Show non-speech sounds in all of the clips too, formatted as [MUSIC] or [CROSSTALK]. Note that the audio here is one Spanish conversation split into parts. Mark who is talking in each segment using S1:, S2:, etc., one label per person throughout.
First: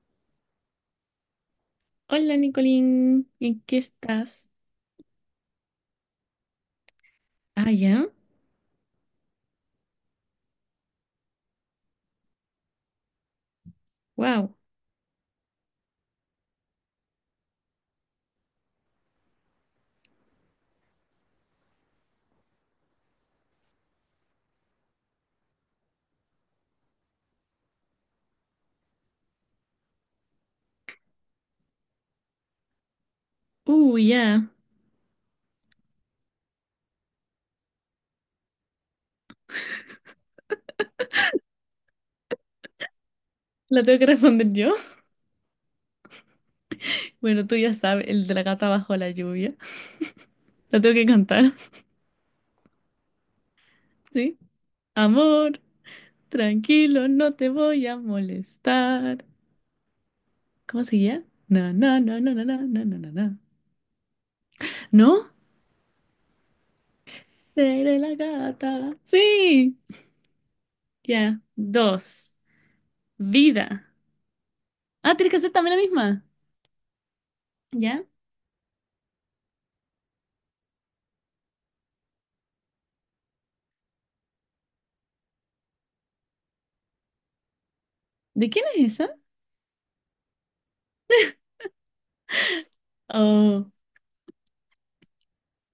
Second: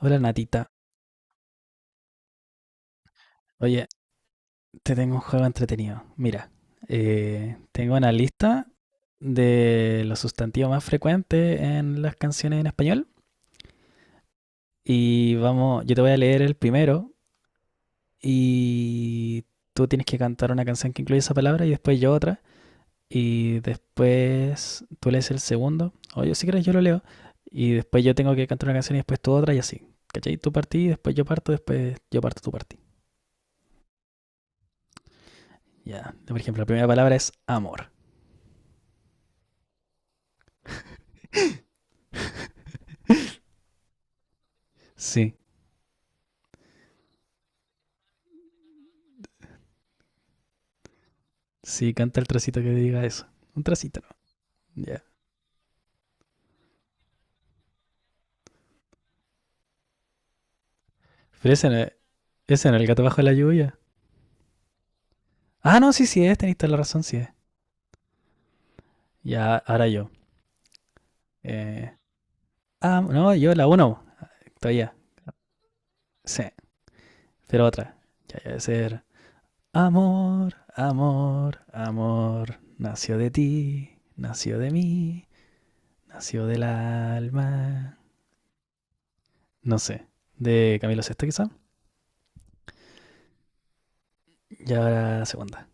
S1: Hola Natita.
S2: Hola, Nicolín, ¿en qué
S1: Oye,
S2: estás?
S1: te tengo un juego entretenido. Mira,
S2: Ah,
S1: tengo
S2: ya.
S1: una lista de los sustantivos más frecuentes en las canciones en español.
S2: Wow.
S1: Y vamos, yo te voy a leer el primero y tú tienes que cantar una canción que incluye esa palabra y después yo otra. Y después tú lees el segundo. O yo si quieres yo lo leo. Y después yo tengo que cantar una canción y después tú otra y así. ¿Cachai? Tú partí, después yo parto, tú partí.
S2: Ya.
S1: Ya. Por ejemplo, la primera palabra es amor.
S2: La tengo que responder yo. [LAUGHS]
S1: Sí.
S2: Bueno, tú ya sabes, el de la gata bajo la lluvia. La tengo que cantar,
S1: Sí, canta el trocito que diga eso. Un trocito,
S2: [LAUGHS] ¿sí?
S1: ¿no? Ya.
S2: Amor, tranquilo, no te voy a molestar. ¿Cómo seguía?
S1: Pero
S2: Na,
S1: ese, no es-
S2: na, na, na, na, na,
S1: ese en
S2: na,
S1: el
S2: na,
S1: gato
S2: na,
S1: bajo
S2: na.
S1: la lluvia.
S2: ¿No?
S1: Ah, no, sí es, tenéis toda la razón, sí es.
S2: Seré la gata.
S1: Ya,
S2: Sí.
S1: ahora yo.
S2: Ya.
S1: Eh,
S2: Dos.
S1: no, yo la
S2: Vida.
S1: uno, todavía.
S2: Ah, tienes que hacer también la misma.
S1: Sí, pero otra.
S2: ¿Ya?
S1: Ya, debe ser. Amor, amor, amor, nació de ti, nació de mí, nació del alma.
S2: ¿De quién es esa?
S1: No sé, de Camilo Sesto quizá.
S2: Oh,
S1: Y ahora la segunda.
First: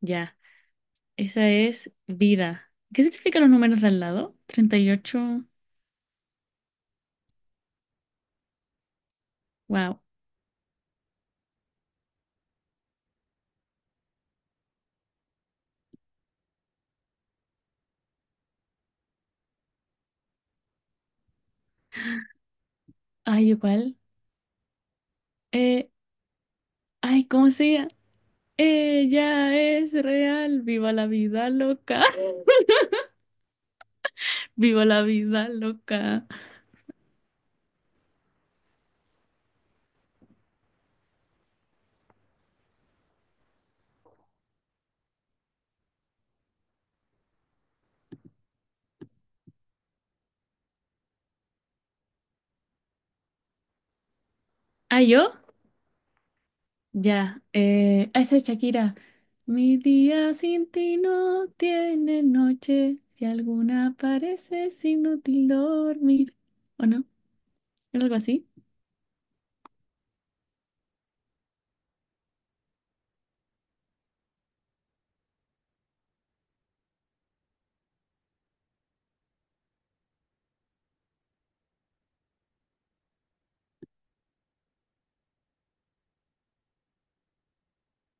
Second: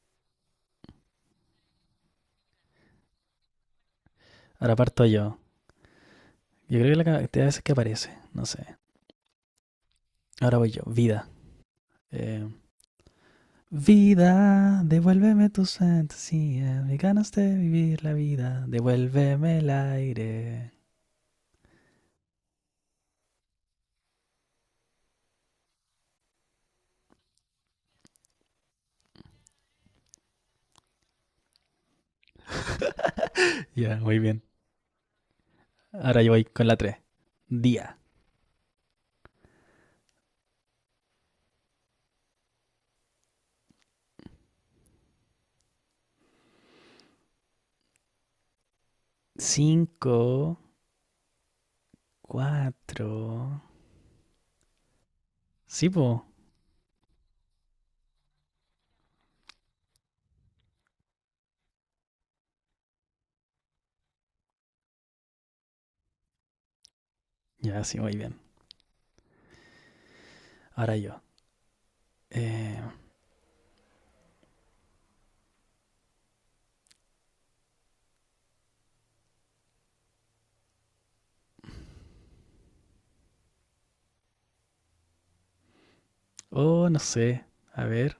S2: ya. Esa es vida. ¿Qué significan los números de al lado?
S1: Ahora
S2: Treinta y
S1: parto yo.
S2: ocho.
S1: Yo creo que la cantidad de veces que aparece, no sé.
S2: Wow.
S1: Ahora voy yo, vida. Eh, vida, devuélveme tus fantasías, me ganas de vivir la vida, devuélveme el aire.
S2: Ay, igual. Eh, ay, ¿cómo se llama? Ella es real. Viva la vida loca. [LAUGHS]
S1: Ya, yeah, muy bien.
S2: Viva la vida
S1: Ahora
S2: loca.
S1: yo voy con la tres. Día. Cinco. Cuatro.
S2: ¿Ah, yo?
S1: Sí, po.
S2: Ya. Esa es Shakira. Mi día sin ti no tiene noche. Si alguna parece es inútil dormir. ¿O no?
S1: Ya, yeah, sí, muy
S2: ¿Algo
S1: bien.
S2: así?
S1: Ahora yo. Eh, oh, no sé. A ver.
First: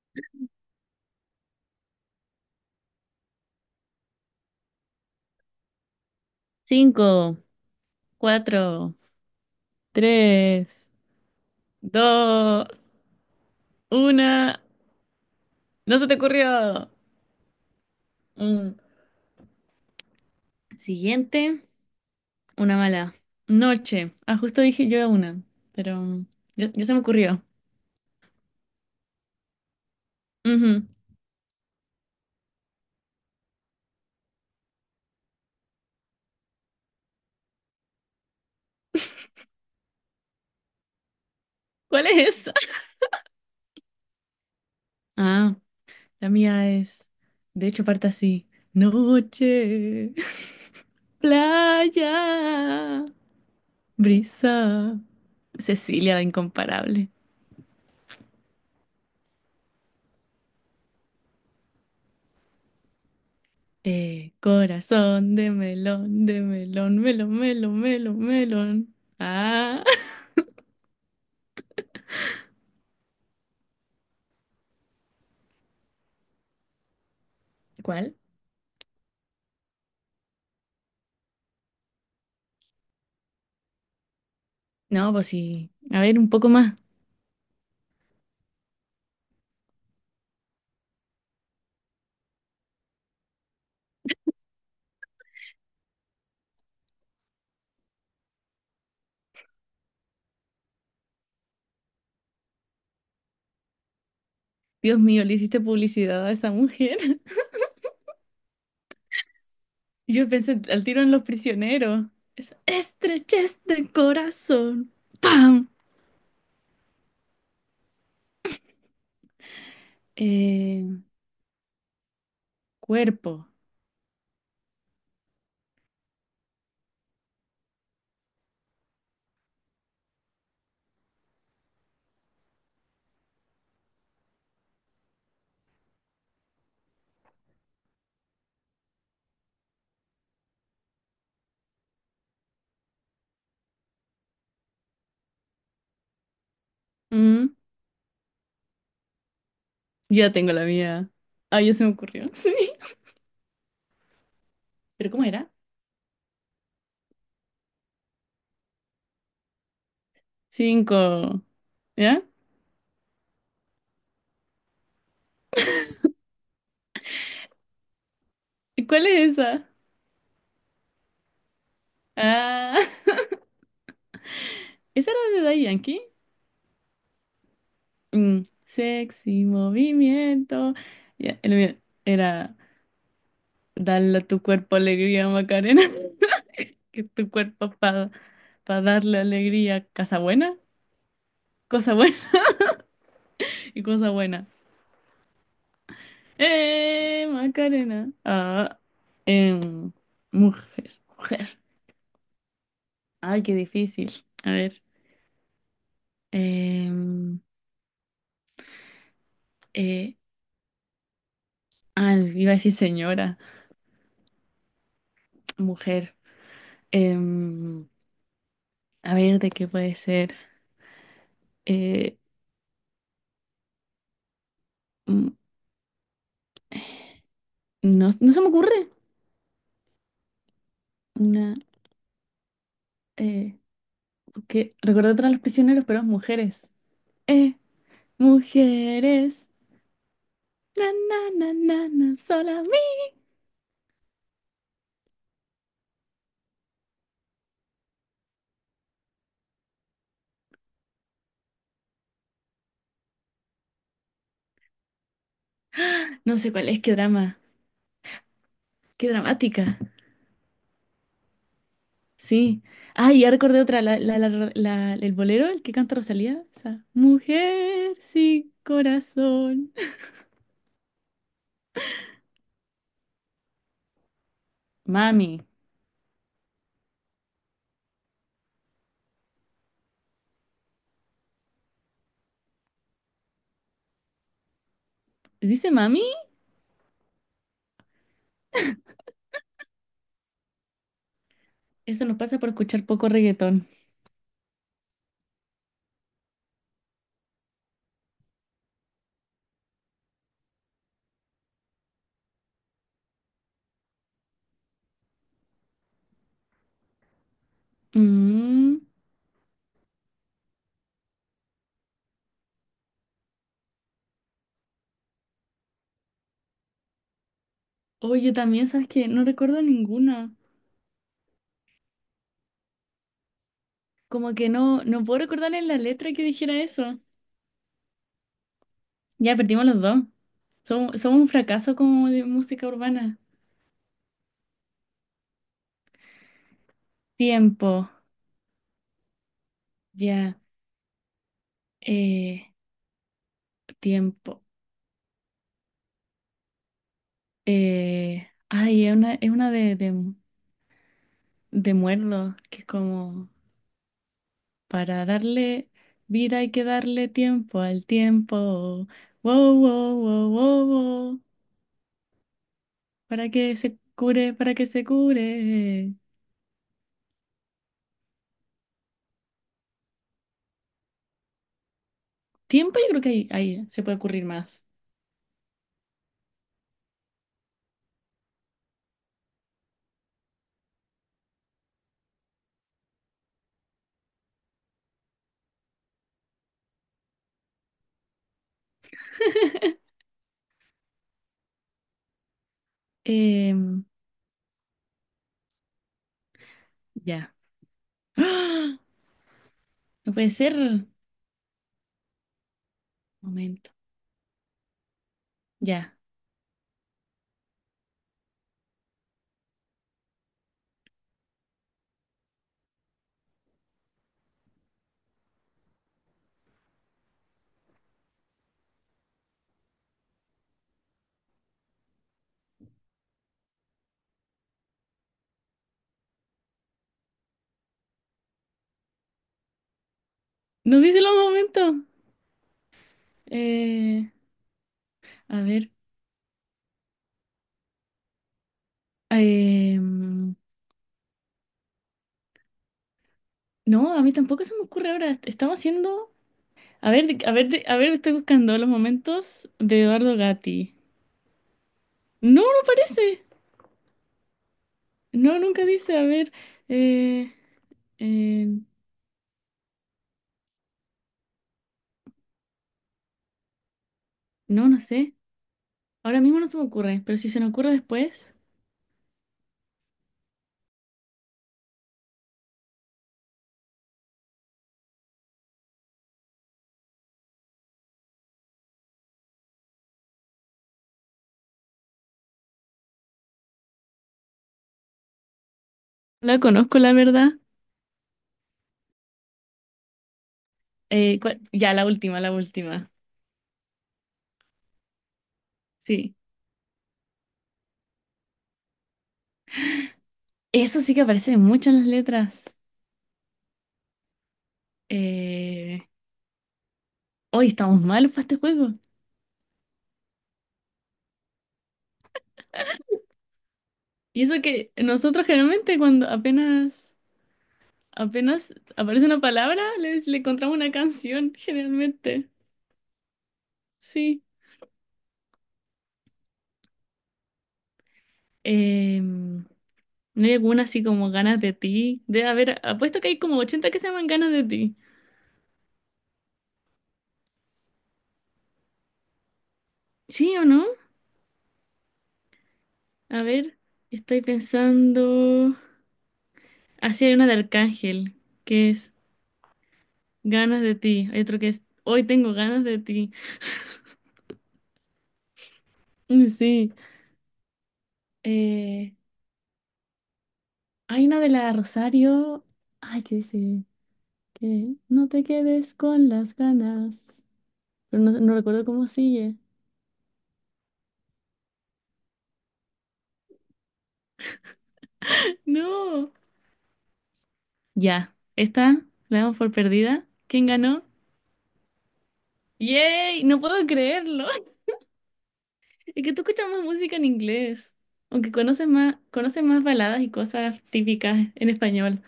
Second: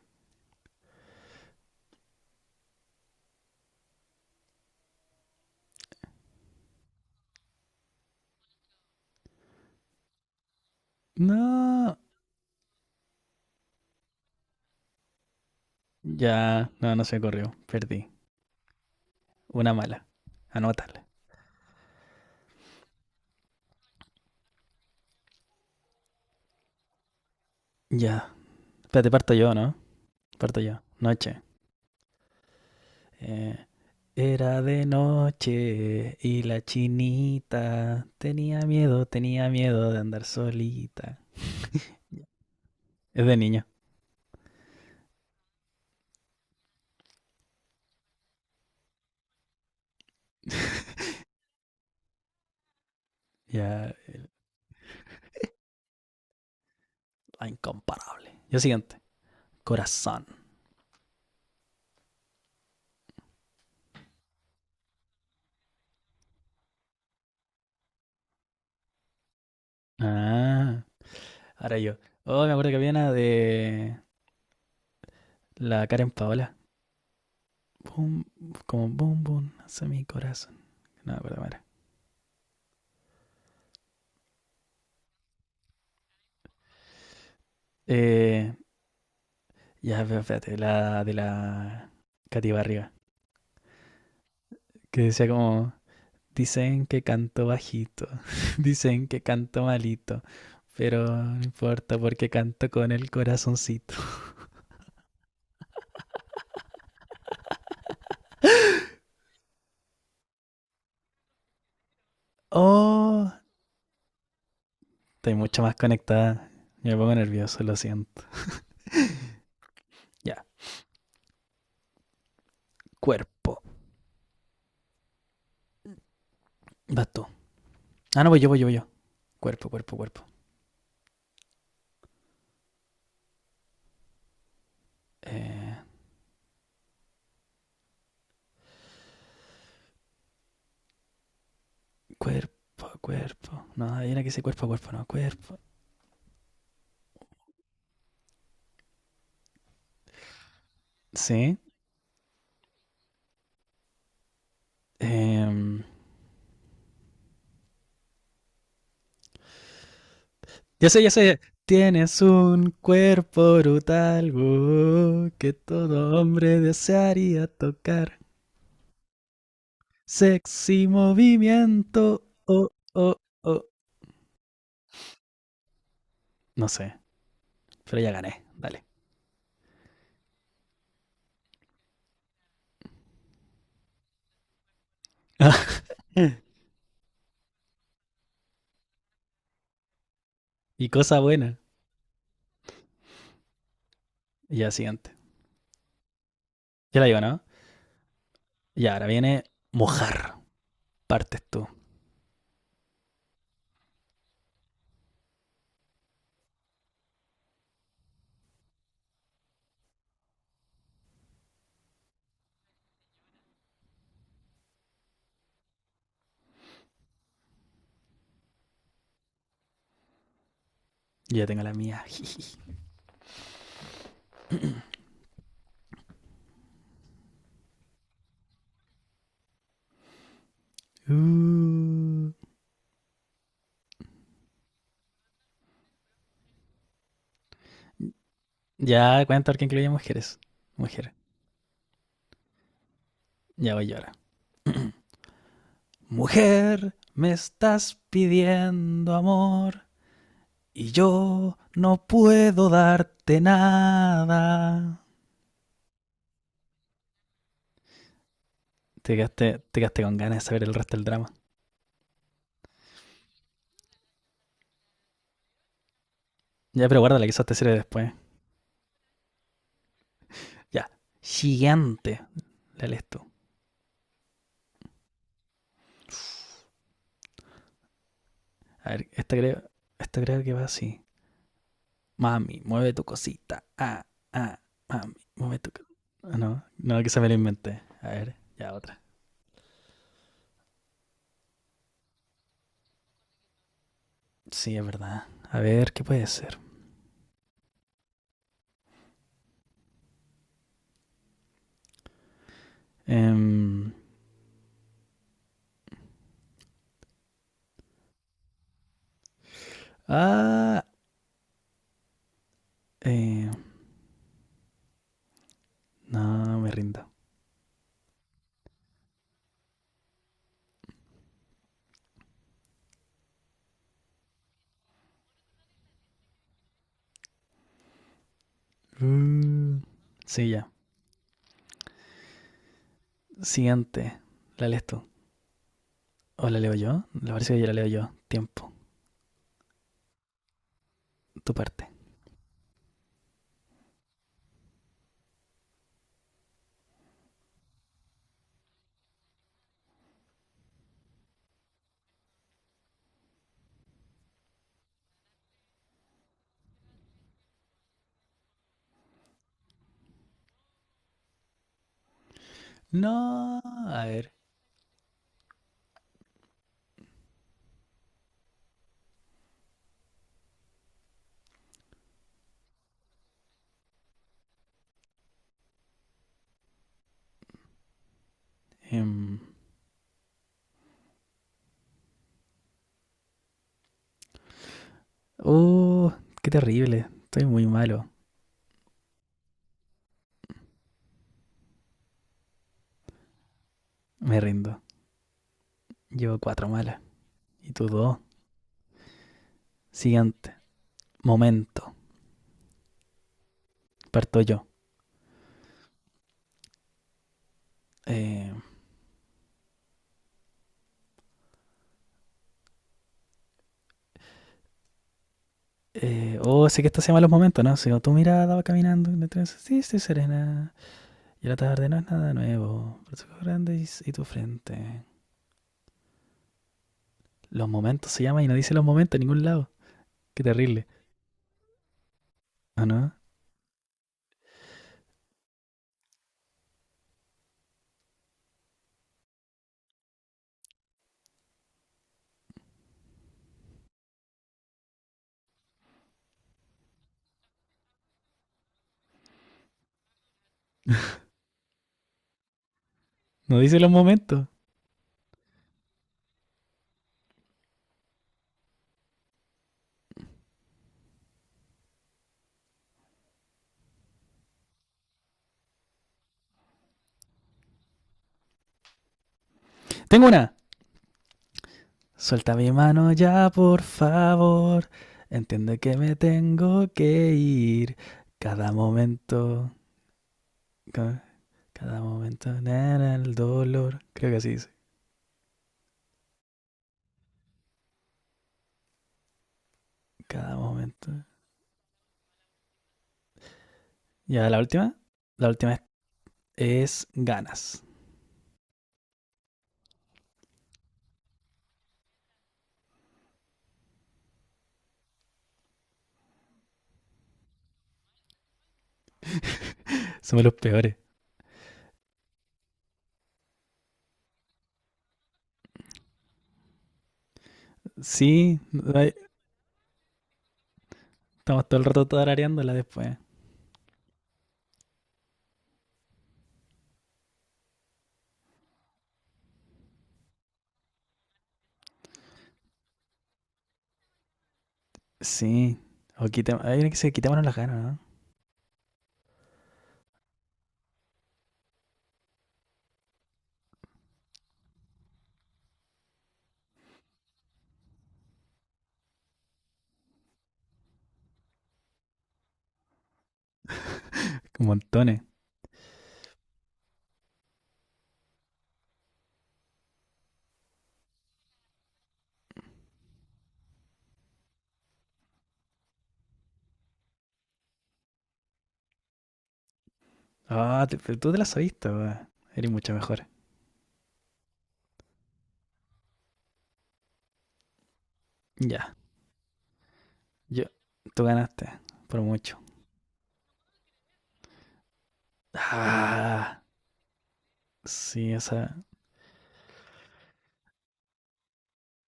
S2: Cinco, cuatro, tres.
S1: No.
S2: Dos, una. No se te
S1: Ya,
S2: ocurrió.
S1: no, no se corrió. Perdí.
S2: Mm.
S1: Una mala. Anótala.
S2: Siguiente, una mala. Noche. Ah, justo dije yo una, pero ya, ya se me ocurrió.
S1: Ya. Espérate, parto yo, ¿no? Parto yo.
S2: Ujú.
S1: Noche. Eh, Era de noche y la chinita tenía miedo de andar solita.
S2: ¿Cuál es esa? [LAUGHS]
S1: Es de niño.
S2: Ah, la mía es. De hecho, parte así. Noche, [LAUGHS] playa,
S1: Ya,
S2: brisa. Cecilia, la incomparable.
S1: la incomparable. Yo siguiente. Corazón.
S2: Corazón de melón, melón, melón, melón, melón. Ah.
S1: Ah, ahora yo. Oh, me acuerdo que había una de la Karen Paola.
S2: ¿Cuál?
S1: Boom, como boom, boom, hace mi corazón. No me acuerdo cómo.
S2: No, pues sí. A ver, un poco más.
S1: Eh, ya, pero espérate, la de la Katy Barriga. Que decía como, dicen que canto bajito, [LAUGHS] dicen que canto malito, pero no importa porque canto con el corazoncito.
S2: Dios mío, le hiciste publicidad a esa mujer. [LAUGHS] Yo pensé al tiro en Los Prisioneros. Es
S1: Oh,
S2: estrechez del corazón.
S1: estoy mucho
S2: ¡Pam!
S1: más conectada. Me pongo nervioso, lo siento. Ya,
S2: Eh, cuerpo.
S1: cuerpo. Vas tú. Ah, no, voy yo. Cuerpo. Eh, cuerpo. No, hay una que dice cuerpo a cuerpo, no, cuerpo.
S2: Mm, ya tengo la mía.
S1: Sí.
S2: Ah, ya se me ocurrió. [LAUGHS] Sí. ¿Pero cómo era?
S1: Em, ya sé.
S2: Cinco.
S1: Tienes
S2: ¿Ya?
S1: un cuerpo brutal que todo hombre desearía tocar.
S2: ¿Y cuál es esa?
S1: Sexy movimiento. Oh,
S2: Ah,
S1: oh,
S2: [LAUGHS]
S1: oh.
S2: ¿esa era de Daddy Yankee?
S1: No sé, pero ya
S2: Mm,
S1: gané. Dale.
S2: sexy movimiento. Ya, el mío era. Dale a tu cuerpo alegría, Macarena. [LAUGHS]
S1: [LAUGHS]
S2: Que tu cuerpo para darle alegría. Casa buena,
S1: y cosa buena.
S2: cosa buena [LAUGHS] y cosa buena.
S1: Ya, siguiente. Ya la digo,
S2: ¡Eh,
S1: ¿no?
S2: Macarena! Ah,
S1: Y ahora viene
S2: em,
S1: mojar.
S2: mujer,
S1: Partes
S2: mujer.
S1: tú.
S2: Ay, qué difícil. A ver. em, eh, ah, iba a decir señora, mujer. Em, a ver, ¿de qué puede ser?
S1: Yo ya tengo la mía.
S2: Eh,
S1: [LAUGHS]
S2: mm, no se me ocurre. Una,
S1: Uh.
S2: eh, porque recordé otra de los prisioneros, pero es mujeres. Eh,
S1: Ya,
S2: mujeres.
S1: cuenta que incluye mujeres.
S2: Na,
S1: Mujer.
S2: na, na, na, na, sola mía.
S1: Ya voy yo ahora. Mujer, me estás pidiendo amor. Y yo no puedo darte nada.
S2: No sé cuál es, qué drama. Qué
S1: Te quedaste, te
S2: dramática.
S1: quedaste con ganas de saber el resto del drama.
S2: Sí. Ah, y ya recordé otra, el bolero, el que canta Rosalía. Esa.
S1: Ya, pero guárdala, quizás te sirve
S2: Mujer
S1: después.
S2: sin corazón.
S1: Ya. Gigante. Dale esto.
S2: Mami.
S1: A ver, esta creo que va así. Mami, mueve tu cosita. Ah, mami, mueve tu
S2: ¿Dice
S1: cosita.
S2: mami?
S1: Ah, no, no, que se me lo inventé. A ver, ya otra.
S2: Eso nos pasa por escuchar poco reggaetón.
S1: Sí, es verdad. A ver, ¿qué puede ser? Em,
S2: Mm.
S1: ah, eh, no, me rindo.
S2: Oye, también, ¿sabes qué? No recuerdo ninguna. Como que no puedo recordar en la letra que dijera eso. Ya perdimos los
S1: Mm,
S2: dos.
S1: sí, ya.
S2: Somos un fracaso como de música urbana.
S1: Siguiente. ¿La lees tú? ¿O la leo yo? Me parece que ya la leo
S2: Tiempo,
S1: yo. Tiempo.
S2: ya.
S1: Tu parte.
S2: eh, tiempo. Ay, es una, de, muerdo, que es como para darle vida hay que darle tiempo al tiempo. Wow, wow, wow, wow, wow. Para que
S1: No.
S2: se
S1: A ver.
S2: cure, para que se cure. Tiempo, yo creo que ahí se puede ocurrir más.
S1: em, Oh, qué terrible. Estoy muy malo.
S2: Em,
S1: Me rindo. Llevo cuatro malas.
S2: ya.
S1: Y tú dos.
S2: ¡Ah! No puede
S1: Siguiente.
S2: ser.
S1: Momento.
S2: Momento.
S1: Parto yo.
S2: Ya.
S1: Eh, oh, sé que esto se llama los momentos, ¿no? Si tu mirada va caminando en el sí, estoy serena. Y la tarde no es nada nuevo. Pero tus ojos grandes y tu frente. Los momentos se llama y no dice los momentos en ningún lado. Qué
S2: No
S1: terrible.
S2: dice los momentos.
S1: ¿O no?
S2: Eh, a ver. Em, no, a mí tampoco se me ocurre ahora. Estamos haciendo. A ver, estoy buscando los momentos de Eduardo Gatti. No, no parece.
S1: No dice los momentos.
S2: No, nunca dice. A ver. eh, eh, no, no sé. Ahora mismo no se me ocurre, pero si se me ocurre después.
S1: Tengo una. Suelta mi mano ya, por favor. Entiende que me tengo que ir. Cada momento, cada momento, nana, el dolor. Creo que así dice.
S2: La conozco, la verdad.
S1: Cada
S2: Eh,
S1: momento.
S2: ¿cuál- ya, la última, la última.
S1: Ya, la última. La última
S2: Sí.
S1: es ganas.
S2: Eso sí que aparece mucho en las letras. Eh, hoy estamos malos para este juego.
S1: Somos los peores.
S2: Y eso que nosotros generalmente cuando apenas. Apenas
S1: Sí,
S2: aparece una palabra, le encontramos una canción,
S1: estamos todo el rato
S2: generalmente.
S1: tarareándola después.
S2: Sí. Em, no hay alguna así como ganas de ti. Debe haber, apuesto que hay como 80 que se llaman ganas de ti.
S1: Sí. O quitemos, hay una que se quitémonos las ganas, ¿no?
S2: ¿Sí o no? A ver, estoy pensando. Así hay una de Arcángel, que es ganas de ti. Hay otro que es hoy tengo ganas de ti. [LAUGHS]
S1: Montones.
S2: Mm, sí. Eh, hay una de la Rosario. Ay, ¿qué dice? Que no te quedes con las ganas, pero no recuerdo cómo sigue.
S1: Ah, te- pero tú te las sabiste, weón. Eres mucho mejor.
S2: No. Ya, esta
S1: Ya.
S2: la damos por perdida. ¿Quién
S1: Yo,
S2: ganó?
S1: tú ganaste, por mucho.
S2: ¡Yay! No puedo creerlo. [LAUGHS] Es que tú escuchas
S1: Ah,
S2: más música en inglés.
S1: sí,
S2: Aunque
S1: esa.
S2: conoces más baladas y cosas típicas en español.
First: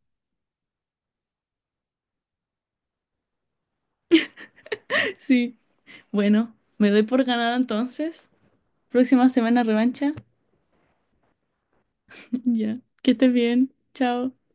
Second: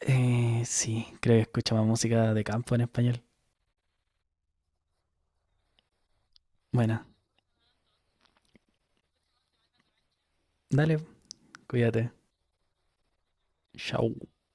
S1: Eh, sí, creo que escucha más música de campo en español.
S2: [LAUGHS] Sí. Bueno, me doy
S1: Bueno,
S2: por ganada entonces. Próxima semana revancha.
S1: dale, cuídate.
S2: [LAUGHS] Ya. Que estés bien.
S1: Chau.
S2: Chao.